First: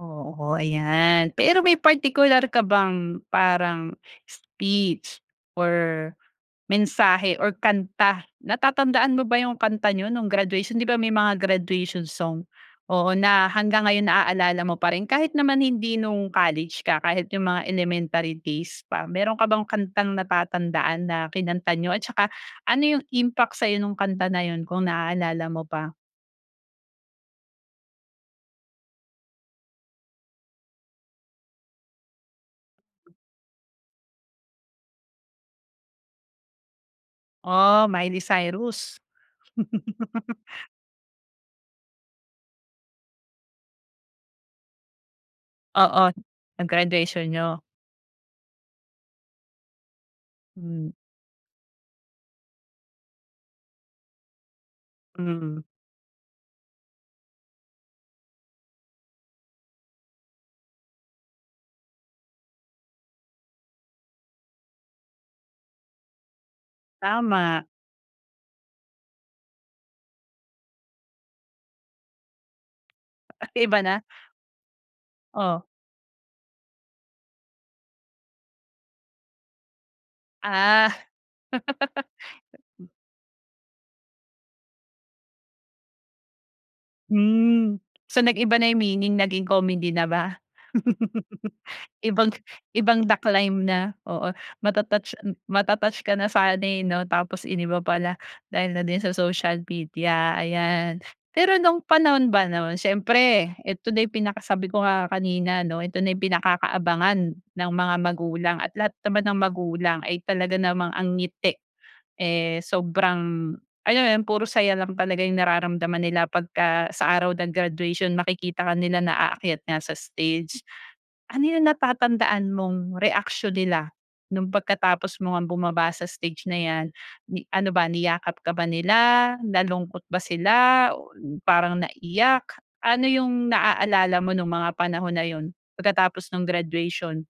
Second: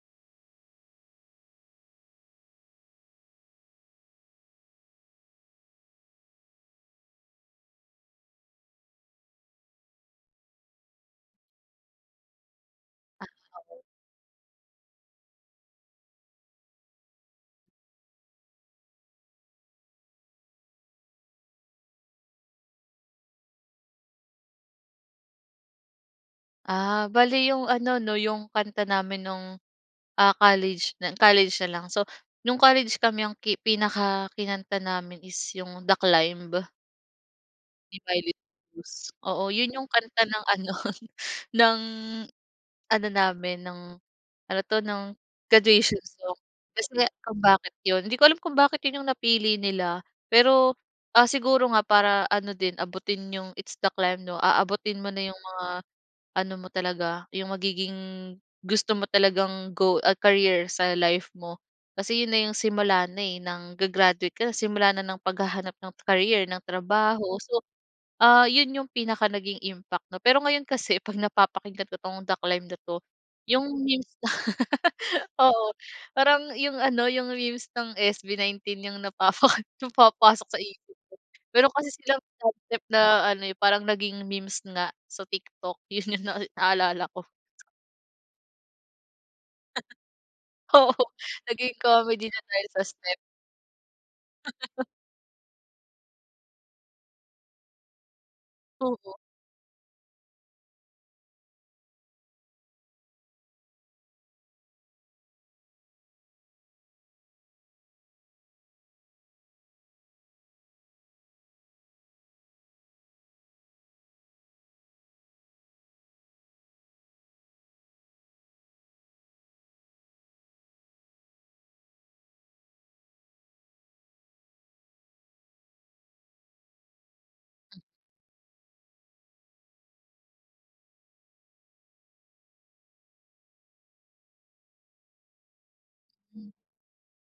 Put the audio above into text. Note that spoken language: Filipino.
Oo, ayan. Pero may partikular ka bang parang speech or mensahe or kanta. Natatandaan mo ba yung kanta niyo no'ng graduation, 'di ba, may mga graduation song, oo, Ah, na oo. hanggang ngayon naalala mo pa rin kahit naman hindi no'ng college ka, kahit yung mga elementary days pa. Meron ka bang kantang natatandaan na kinanta niyo at tsaka ano yung impact sa'yo nong kanta na 'yon kung naaalala mo pa. Ah, bale yung ano 'no, yung kanta namin no'ng, ah, college nal college na lang. So, no'ng college kami ang ki pinakakanta namin is yung "The Climb." Oh, Yung Miley Violet Blues. Cyrus? Oo, 'yon yung kanta ng ano, ng ano namin, ng ano 'to, ng graduation Oo, song. no'ng Kasi nga graduation kung niyo. bakit 'yon. Hindi ko alam kung bakit 'yon yung napili nila. Pero, Mm. ah, siguro nga para ano din, abutin yung It's The Climb, 'no. Aabutin mo na yung Mm. mga ano mo talaga, yung magiging gusto mo talagang go a career sa life mo. Kasi 'yon na yung simula na, eh, ng ga-graduate ka na simula na ng paghahanap ng career, ng trabaho. So, Tama. ah, 'yon yung pinaka naging impact 'no. Pero ngayon kasi 'pag napapakinggan ko tong The Climb na 'to, Ay, yung iba na? memes. Oh. Oo, parang yung ano, yung memes ng SB19 yung napapa napapasok sa isip Ah. ko. Meron kasi silang laugh trip na ano, eh, parang naging memes nga sa TikTok. 'Yon yung nai naalala ko. Mm. So, nag-iba na yung meaning naging comedy na ba? Oo, naging comedy Ibang na dahil sa ibang step. The Climb na, oo. Mata-touch mata-touch ka na sana, eh, 'no, tapos iniba pala dahil na din Oo. sa social media, ayan. Pero no'ng panahon ba no'n, siyempre 'eto na yung pinaka sabi ko nga kanina 'no, ito na ang pinakakaabangan ng mga magulang at lahat naman ng magulang ay talaga namang ang ngiti, eh, sobrang alam mo 'yon, puro saya lang talaga yung nararamdaman nila pagka sa araw ng graduation, makikita ka nila na aakyat nga sa stage. Ano yung natatandaan mong reaksiyon nila no'ng pagkatapos mo ngang bumaba sa stage na 'yan, yi ano ba niyakap ka ba nila? Nalungkot ba sila o parang naiyak? Ano yung naaalala mo no'ng mga panahon na 'yon pagkatapos no'ng Mm. graduation?